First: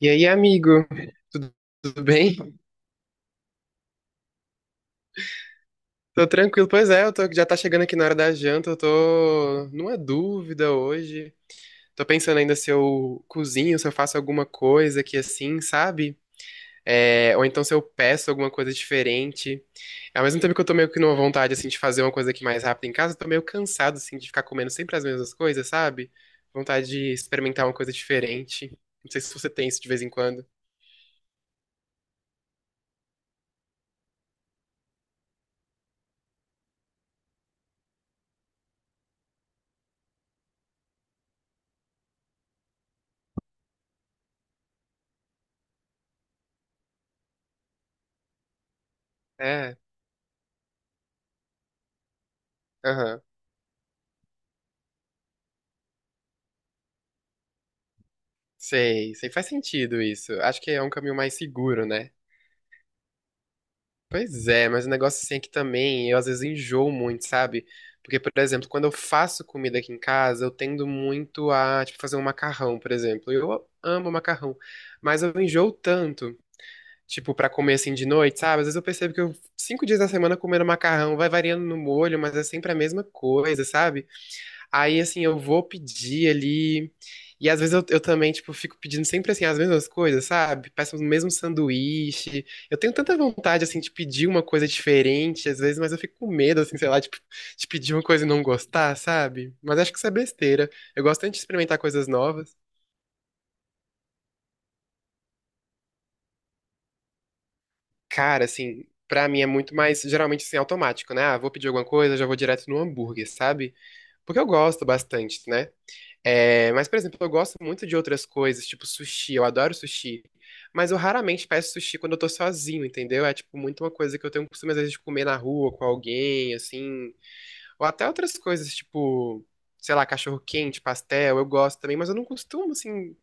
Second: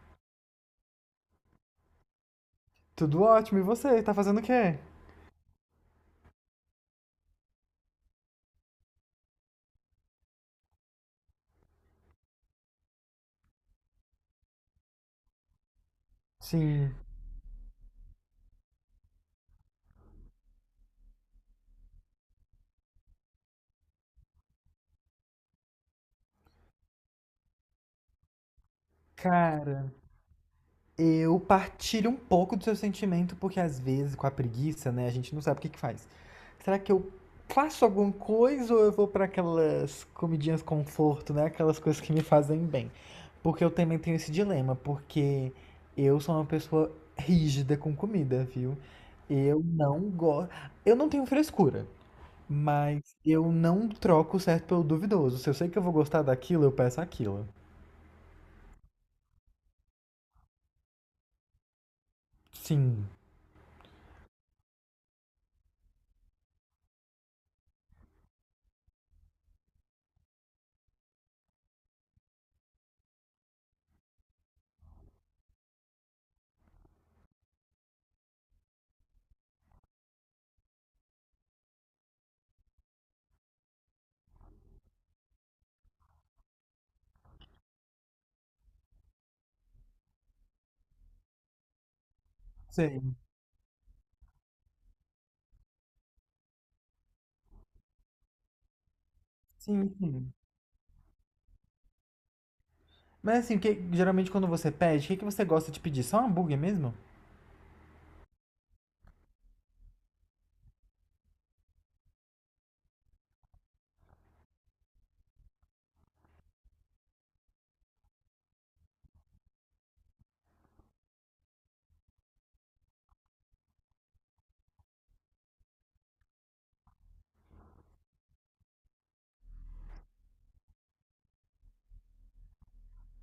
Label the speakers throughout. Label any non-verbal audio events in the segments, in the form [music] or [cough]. Speaker 1: E aí, amigo? Tudo, tudo bem?
Speaker 2: Tudo ótimo, e você? Tá fazendo o quê?
Speaker 1: Tô tranquilo. Pois é, já tá chegando aqui na hora da janta, eu tô numa dúvida hoje. Tô pensando ainda se eu cozinho, se eu faço alguma coisa aqui assim, sabe?
Speaker 2: Sim,
Speaker 1: É, ou então se eu peço alguma coisa diferente. Ao mesmo tempo que eu tô meio que numa vontade, assim, de fazer uma coisa aqui mais rápida em casa, eu tô meio cansado, assim, de ficar comendo sempre as mesmas coisas, sabe? Vontade de experimentar uma coisa diferente. Não sei se você tem isso de
Speaker 2: cara,
Speaker 1: vez em quando.
Speaker 2: eu partilho um pouco do seu sentimento, porque às vezes com a preguiça, né, a gente não sabe o que que faz. Será que eu faço alguma coisa ou eu vou pra aquelas comidinhas conforto, né, aquelas coisas que me fazem bem? Porque eu também tenho esse dilema, porque eu sou uma pessoa rígida com comida, viu? Eu
Speaker 1: É,
Speaker 2: não gosto. Eu não tenho frescura. Mas
Speaker 1: aham.
Speaker 2: eu não troco o certo pelo duvidoso. Se eu sei que eu vou gostar daquilo, eu peço aquilo.
Speaker 1: Sei, sei, faz sentido isso. Acho que é um caminho mais seguro, né?
Speaker 2: Sim.
Speaker 1: Pois é, mas o negócio assim é que também eu às vezes enjoo muito, sabe? Porque, por exemplo, quando eu faço comida aqui em casa, eu tendo muito a, tipo, fazer um macarrão, por exemplo. Eu amo macarrão, mas eu enjoo tanto, tipo, pra comer assim de noite, sabe? Às vezes eu percebo 5 dias da semana comendo macarrão, vai variando no molho, mas é sempre a mesma coisa, sabe? Aí, assim, eu vou pedir ali. E às vezes eu também, tipo, fico pedindo sempre, assim, as mesmas coisas, sabe? Peço o mesmo sanduíche. Eu tenho
Speaker 2: Sei.
Speaker 1: tanta vontade, assim, de pedir uma coisa diferente, às vezes, mas eu fico com medo, assim, sei lá, tipo, de pedir uma coisa e não gostar, sabe? Mas
Speaker 2: Sim,
Speaker 1: acho que isso é
Speaker 2: sim.
Speaker 1: besteira. Eu gosto tanto de experimentar coisas novas.
Speaker 2: Mas assim, o que, geralmente quando você pede, o que, que você gosta de pedir? Só um hambúrguer mesmo?
Speaker 1: Cara, assim, pra mim é muito mais, geralmente, assim, automático, né? Ah, vou pedir alguma coisa, já vou direto no hambúrguer, sabe? Porque eu gosto bastante, né? É, mas, por exemplo, eu gosto muito de outras coisas, tipo sushi, eu adoro sushi. Mas eu raramente peço sushi quando eu tô sozinho, entendeu? É, tipo, muito uma coisa que eu tenho o costume, às vezes, de comer na rua com alguém, assim. Ou até outras coisas, tipo, sei lá, cachorro-quente, pastel, eu gosto também, mas eu não costumo, assim,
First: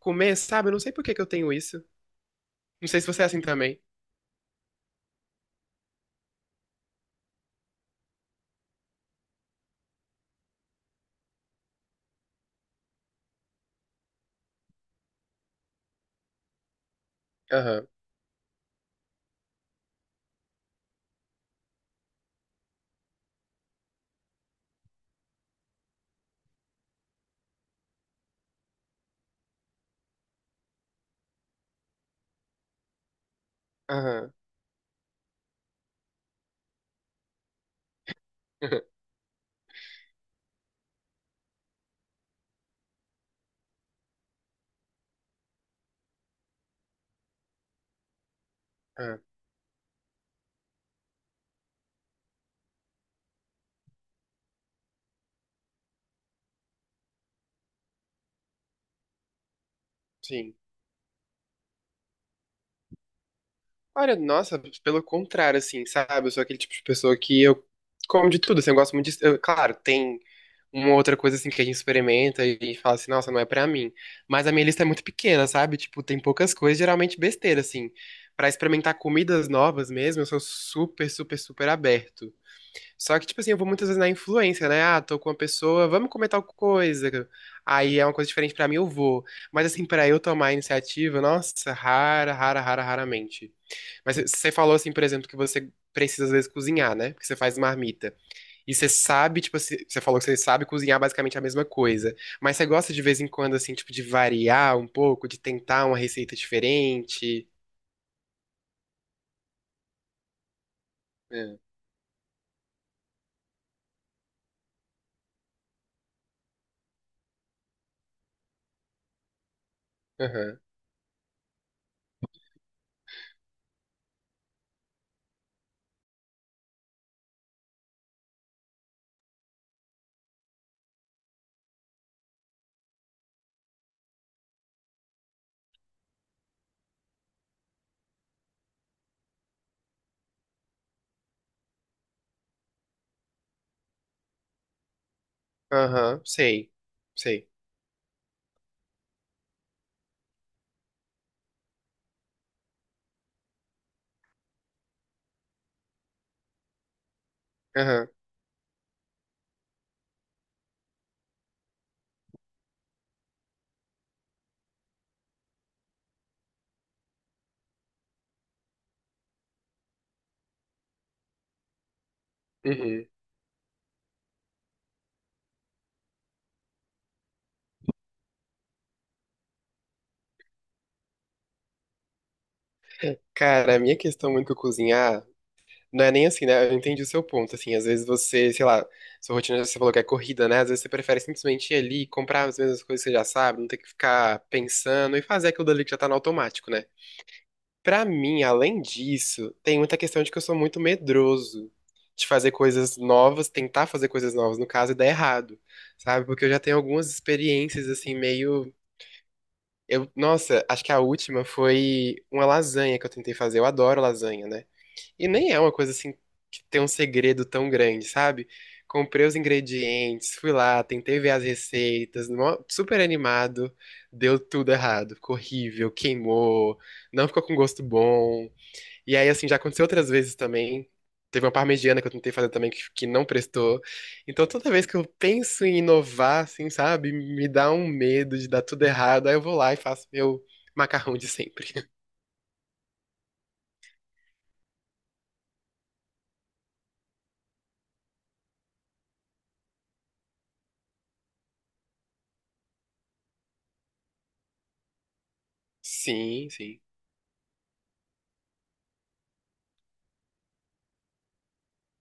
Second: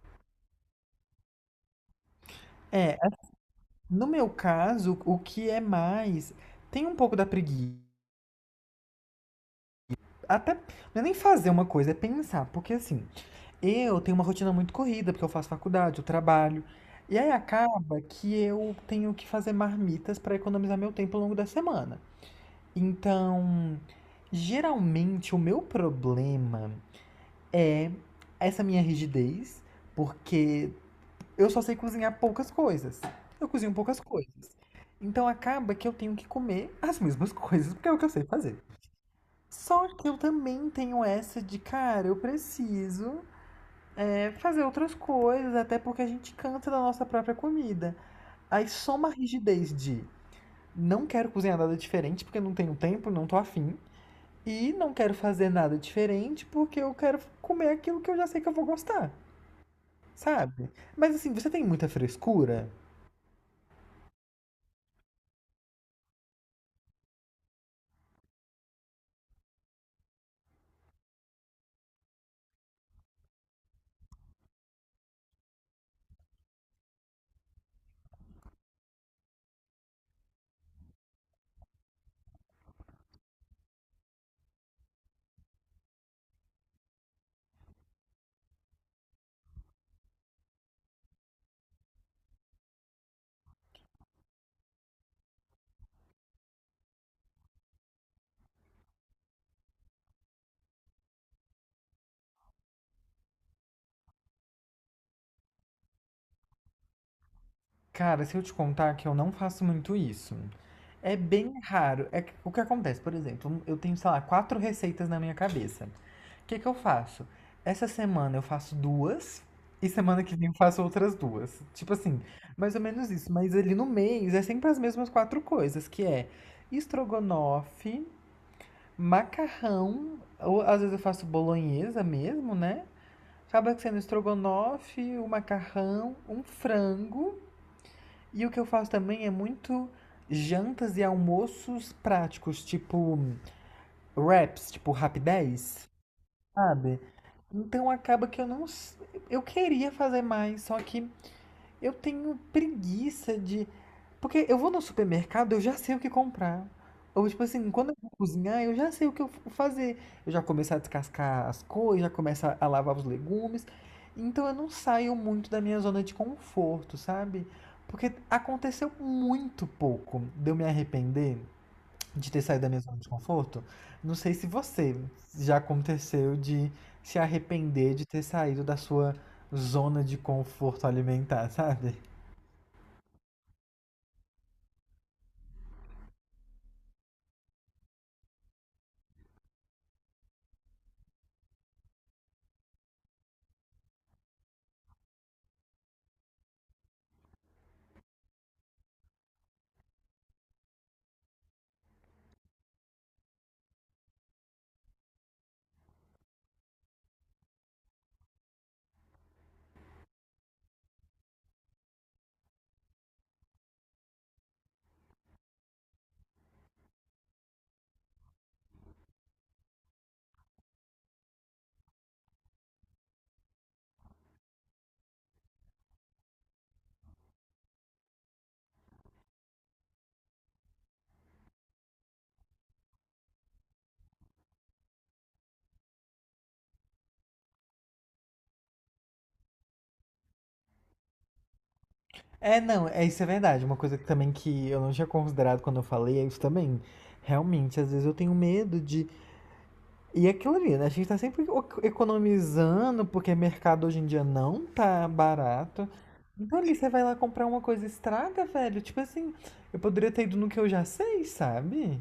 Speaker 1: comer, sabe? Eu não sei por que que eu tenho isso. Não
Speaker 2: É,
Speaker 1: sei se você é assim também.
Speaker 2: no meu caso, o que é mais. Tem um pouco da preguiça. Até. Não é nem fazer uma coisa, é pensar. Porque assim, eu tenho uma rotina muito corrida, porque eu faço faculdade, eu trabalho. E aí
Speaker 1: Aham,
Speaker 2: acaba que eu tenho que fazer marmitas para economizar meu tempo ao longo da semana. Então, geralmente o meu problema é essa minha rigidez, porque eu só sei cozinhar poucas coisas. Eu cozinho poucas
Speaker 1: aham,
Speaker 2: coisas. Então acaba que eu tenho que comer as mesmas coisas, porque é o que eu sei fazer.
Speaker 1: [laughs]
Speaker 2: Só que eu também tenho essa de, cara, eu preciso é, fazer outras coisas, até porque a gente cansa da nossa própria comida. Aí soma a
Speaker 1: aham,
Speaker 2: rigidez de não quero cozinhar nada diferente porque não tenho tempo, não tô afim. E não quero fazer nada diferente, porque eu quero comer aquilo que eu já sei que eu vou gostar,
Speaker 1: sim.
Speaker 2: sabe? Mas assim, você tem muita frescura?
Speaker 1: Olha, nossa, pelo contrário, assim, sabe? Eu sou aquele tipo de pessoa que eu como de tudo, assim, eu gosto muito de... claro, tem uma outra coisa assim que a gente experimenta e fala assim, nossa, não é pra mim. Mas a minha lista é muito pequena, sabe? Tipo, tem poucas coisas, geralmente besteira, assim. Pra experimentar comidas novas mesmo, eu sou super, super, super aberto. Só que, tipo assim, eu vou muitas vezes na influência, né? Ah, tô com uma pessoa, vamos comer tal coisa. Aí é uma coisa diferente pra mim, eu vou. Mas, assim, pra eu tomar a iniciativa, nossa, rara, rara, rara, raramente. Mas você falou, assim, por exemplo, que você precisa, às vezes, cozinhar, né? Porque você faz marmita. E você sabe, tipo, você falou que você sabe cozinhar basicamente a mesma coisa. Mas você gosta de vez em quando, assim, tipo, de variar um pouco, de tentar uma receita diferente?
Speaker 2: Cara, se eu te contar que eu não faço muito isso. É bem
Speaker 1: É.
Speaker 2: raro. O que acontece, por exemplo, eu tenho, sei lá, quatro receitas na minha cabeça. O que que eu faço? Essa semana eu faço duas e semana que vem eu
Speaker 1: Aham.
Speaker 2: faço outras duas. Tipo assim, mais ou menos isso. Mas ali no mês é sempre as mesmas quatro coisas, que é estrogonofe, macarrão, ou às vezes eu faço bolonhesa mesmo, né? Acaba sendo estrogonofe, o macarrão, um frango. E o que eu faço também é muito jantas e almoços práticos, tipo wraps, tipo rapidez,
Speaker 1: Aham. Sei.
Speaker 2: sabe?
Speaker 1: Sei.
Speaker 2: Então acaba que eu não. Eu queria fazer mais, só que eu tenho preguiça de. Porque eu vou no supermercado, eu já sei o que comprar. Ou, tipo assim, quando eu
Speaker 1: Aham.
Speaker 2: vou cozinhar, eu já sei o que eu vou fazer. Eu já começo a descascar as coisas, já começo a lavar os legumes. Então eu não saio muito da minha zona de conforto, sabe? Porque aconteceu muito pouco de eu me arrepender de ter saído da minha zona de
Speaker 1: Uhum.
Speaker 2: conforto. Não sei se você já aconteceu de se arrepender de ter saído da sua zona de conforto alimentar, sabe?
Speaker 1: Cara, a minha questão muito com cozinhar não é nem assim, né? Eu entendi o seu ponto, assim. Às vezes você, sei lá, sua rotina, você falou que é corrida, né? Às vezes você prefere simplesmente ir ali, comprar as mesmas coisas que você já sabe, não ter que ficar pensando e fazer aquilo dali que já tá no automático, né? Pra mim, além disso, tem muita questão de que eu sou muito medroso de fazer coisas novas, tentar fazer coisas novas, no caso, e dar errado, sabe? Porque eu já tenho algumas experiências, assim, meio. Eu, nossa, acho que a última foi uma lasanha que eu tentei fazer. Eu adoro lasanha, né? E nem é uma coisa assim que tem um segredo tão grande, sabe? Comprei os ingredientes, fui lá, tentei ver as receitas, super animado, deu tudo errado, ficou horrível, queimou, não ficou com gosto bom. E aí, assim, já aconteceu outras vezes também. Teve uma parmegiana que eu tentei fazer também que não prestou. Então, toda vez que eu penso em inovar, assim, sabe, me dá um medo de dar tudo errado. Aí eu vou lá e faço meu macarrão de sempre. [laughs]
Speaker 2: É, não, é isso é verdade. Uma coisa que também que eu não tinha considerado quando eu falei é isso também. Realmente, às vezes eu tenho medo de. E é aquilo ali, né? A gente tá sempre economizando, porque mercado hoje em dia não tá barato.
Speaker 1: Sim,
Speaker 2: Então ali
Speaker 1: sim.
Speaker 2: você vai lá comprar uma coisa e estraga, velho. Tipo assim, eu poderia ter ido no que eu já sei, sabe?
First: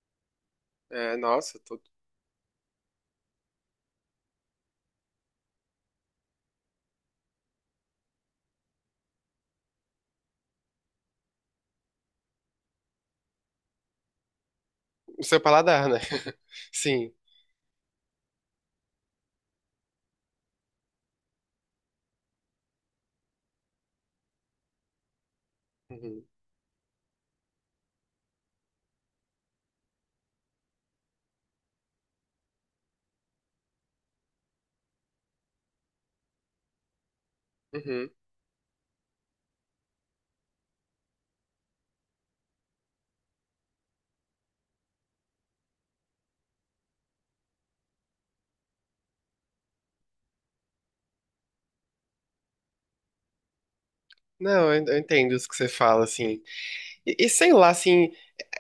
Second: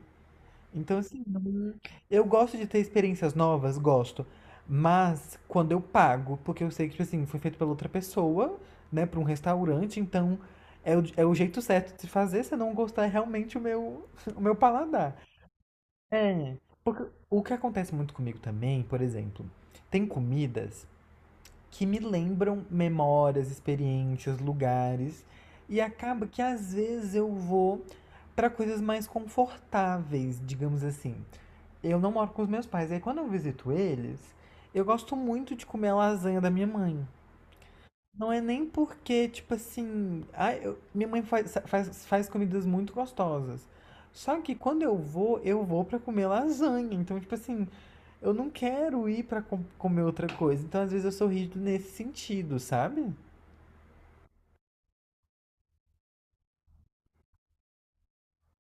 Speaker 2: Então,
Speaker 1: É,
Speaker 2: assim, não eu gosto de ter experiências novas, gosto. Mas quando eu pago, porque eu sei que, tipo assim, foi feito pela outra pessoa, né, pra um restaurante, então é o jeito certo de se fazer se eu não gostar é realmente o meu, [laughs] o meu paladar.
Speaker 1: o seu paladar, né? [laughs]
Speaker 2: É.
Speaker 1: Sim.
Speaker 2: O que acontece muito comigo também, por exemplo, tem comidas que me lembram memórias, experiências, lugares. E
Speaker 1: Uhum,
Speaker 2: acaba que às vezes eu vou para coisas mais confortáveis, digamos assim. Eu não moro com os meus pais, aí quando eu visito eles, eu gosto muito de comer a lasanha da minha mãe.
Speaker 1: uhum.
Speaker 2: Não é nem porque, tipo assim, ah, minha mãe faz comidas muito gostosas. Só que quando eu vou pra comer lasanha. Então, tipo assim, eu não quero ir pra comer outra coisa. Então, às vezes eu sou rígido nesse sentido, sabe?
Speaker 1: Não, eu entendo isso que você fala, assim. E sei lá, assim,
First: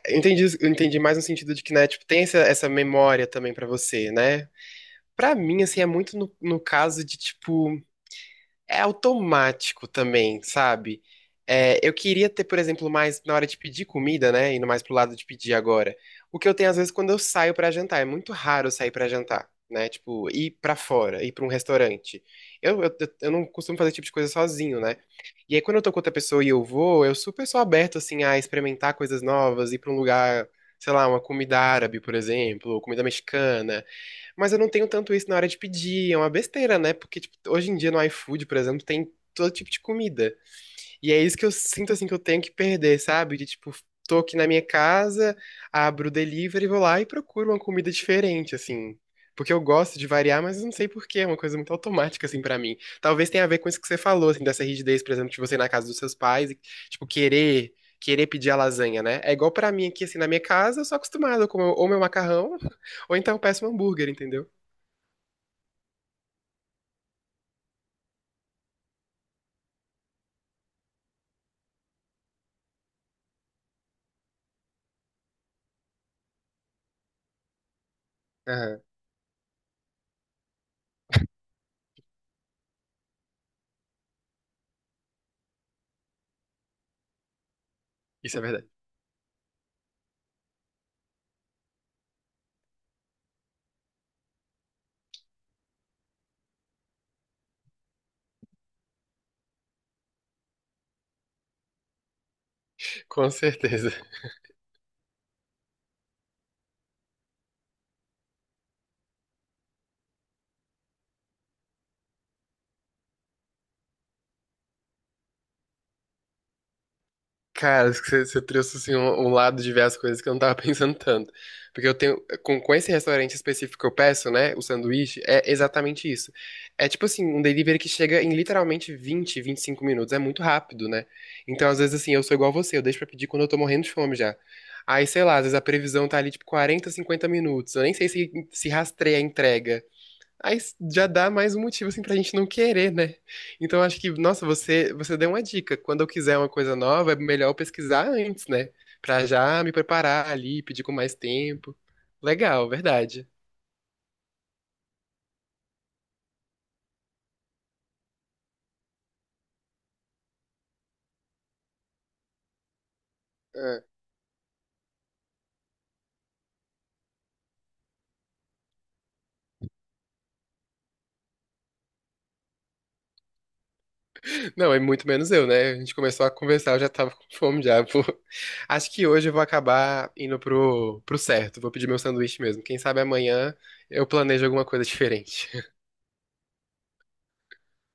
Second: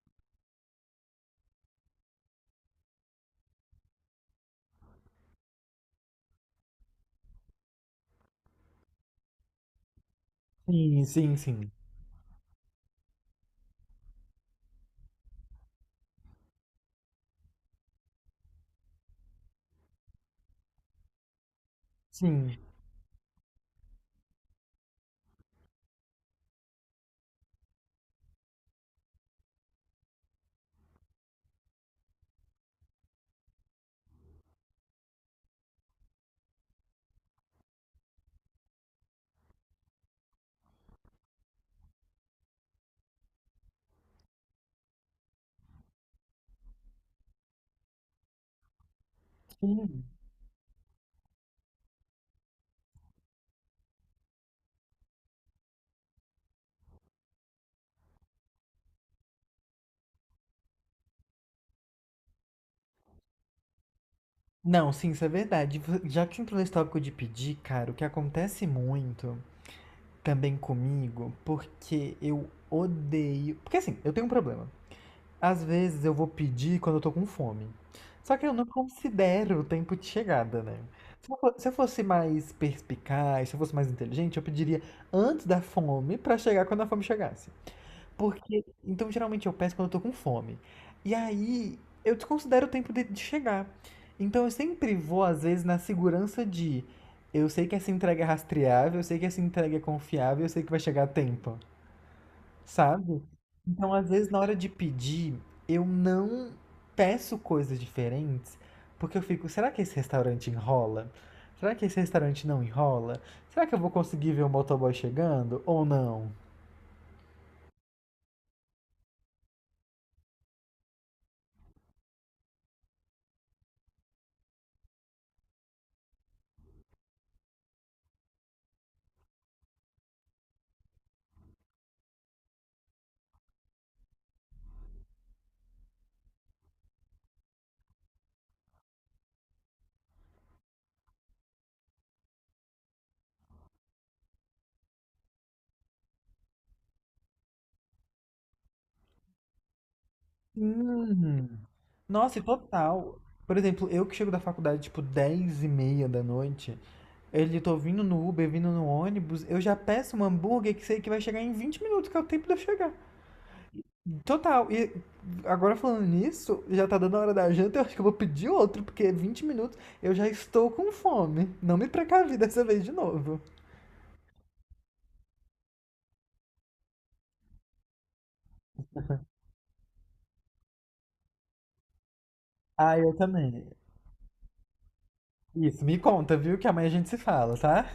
Speaker 1: eu entendi mais no sentido de que, né, tipo, tem essa memória também pra você, né? Pra mim, assim, é muito no caso de, tipo. É automático também, sabe?
Speaker 2: Sim, sim, sim.
Speaker 1: É, eu queria ter, por exemplo, mais na hora de pedir comida, né? Indo mais pro lado de pedir agora. O que eu tenho às vezes quando eu saio pra jantar. É muito raro eu sair pra jantar, né? Tipo, ir pra fora, ir pra um restaurante.
Speaker 2: Sim,
Speaker 1: Eu, eu, eu não costumo fazer esse tipo de coisa sozinho, né? E aí quando eu tô com outra pessoa e eu vou, eu super sou aberto, assim, a experimentar coisas novas, ir pra um lugar, sei lá, uma comida árabe, por exemplo, ou comida mexicana. Mas eu não tenho tanto isso na hora de pedir, é uma besteira, né? Porque, tipo, hoje em dia no iFood, por exemplo, tem todo tipo de comida. E é isso que eu sinto, assim, que eu tenho que perder, sabe? De, tipo, tô aqui na minha casa, abro o delivery, vou lá e procuro uma comida diferente, assim. Porque eu gosto
Speaker 2: sim.
Speaker 1: de variar, mas eu não sei por quê, é uma coisa muito automática, assim, pra mim. Talvez tenha a ver com isso que você falou, assim, dessa rigidez, por exemplo, de você ir na casa dos seus pais e, tipo, querer... Querer pedir a lasanha, né? É igual pra mim aqui, assim, na minha casa, eu sou acostumado a comer ou meu macarrão, [laughs] ou então eu peço um hambúrguer, entendeu?
Speaker 2: Não, sim, isso é verdade. Já que entrou nesse tópico de pedir, cara, o que acontece muito também comigo, porque eu odeio. Porque assim, eu tenho um problema. Às vezes eu vou pedir quando eu tô com fome. Só que eu não
Speaker 1: Aham,
Speaker 2: considero o tempo de chegada, né? Se eu fosse mais perspicaz, se eu fosse mais inteligente, eu pediria antes da fome pra chegar quando a fome chegasse.
Speaker 1: isso é
Speaker 2: Porque,
Speaker 1: verdade.
Speaker 2: então geralmente eu peço quando eu tô com fome. E aí eu desconsidero o tempo de chegar. Então eu sempre vou, às vezes, na segurança de eu sei que essa entrega é rastreável, eu sei que essa entrega é confiável, eu sei que vai chegar a tempo. Sabe?
Speaker 1: Com certeza.
Speaker 2: Então, às vezes,
Speaker 1: [laughs]
Speaker 2: na hora de pedir, eu não peço coisas diferentes, porque eu fico, será que esse restaurante enrola? Será que esse restaurante não enrola? Será que eu vou conseguir ver o motoboy chegando ou não?
Speaker 1: Cara, acho que você trouxe assim, um lado de ver as coisas que eu não tava [laughs] pensando tanto. Porque eu tenho. Com esse restaurante específico que eu peço, né? O sanduíche, é exatamente isso. É tipo assim, um delivery que chega em literalmente 20, 25 minutos. É muito rápido, né? Então, às vezes, assim, eu sou igual você, eu deixo pra pedir quando eu tô morrendo de fome já. Aí, sei lá, às vezes a previsão tá ali, tipo, 40, 50 minutos. Eu nem sei se rastreia a entrega. Aí já dá mais um motivo assim pra gente não querer, né? Então acho que, nossa, você deu uma dica. Quando eu quiser uma coisa nova, é melhor eu pesquisar antes, né? Pra já me preparar ali, pedir com mais
Speaker 2: Sim.
Speaker 1: tempo.
Speaker 2: Nossa, e
Speaker 1: Legal,
Speaker 2: total.
Speaker 1: verdade.
Speaker 2: Por exemplo, eu que chego da faculdade, tipo, 10h30 da noite, ele tô vindo no Uber, vindo no ônibus, eu já peço um hambúrguer que sei que vai chegar em 20 minutos, que é o tempo de eu chegar.
Speaker 1: É.
Speaker 2: Total. E agora falando nisso, já tá dando a hora da janta, eu acho que eu vou pedir outro, porque é 20 minutos eu já estou com fome. Não me precavi dessa vez de novo.
Speaker 1: Não, é muito menos eu, né? A gente começou a conversar, eu já tava com fome já. Acho que hoje eu vou acabar indo pro certo. Vou pedir meu sanduíche mesmo. Quem
Speaker 2: Ah,
Speaker 1: sabe
Speaker 2: eu
Speaker 1: amanhã
Speaker 2: também.
Speaker 1: eu planejo alguma coisa diferente. [laughs]
Speaker 2: Isso, me conta, viu? Que amanhã a gente se fala, tá?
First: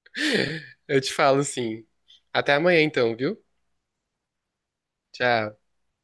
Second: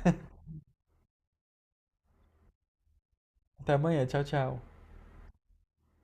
Speaker 1: Eu te falo sim. Até amanhã então, viu?
Speaker 2: Até amanhã, tchau, tchau.
Speaker 1: Tchau.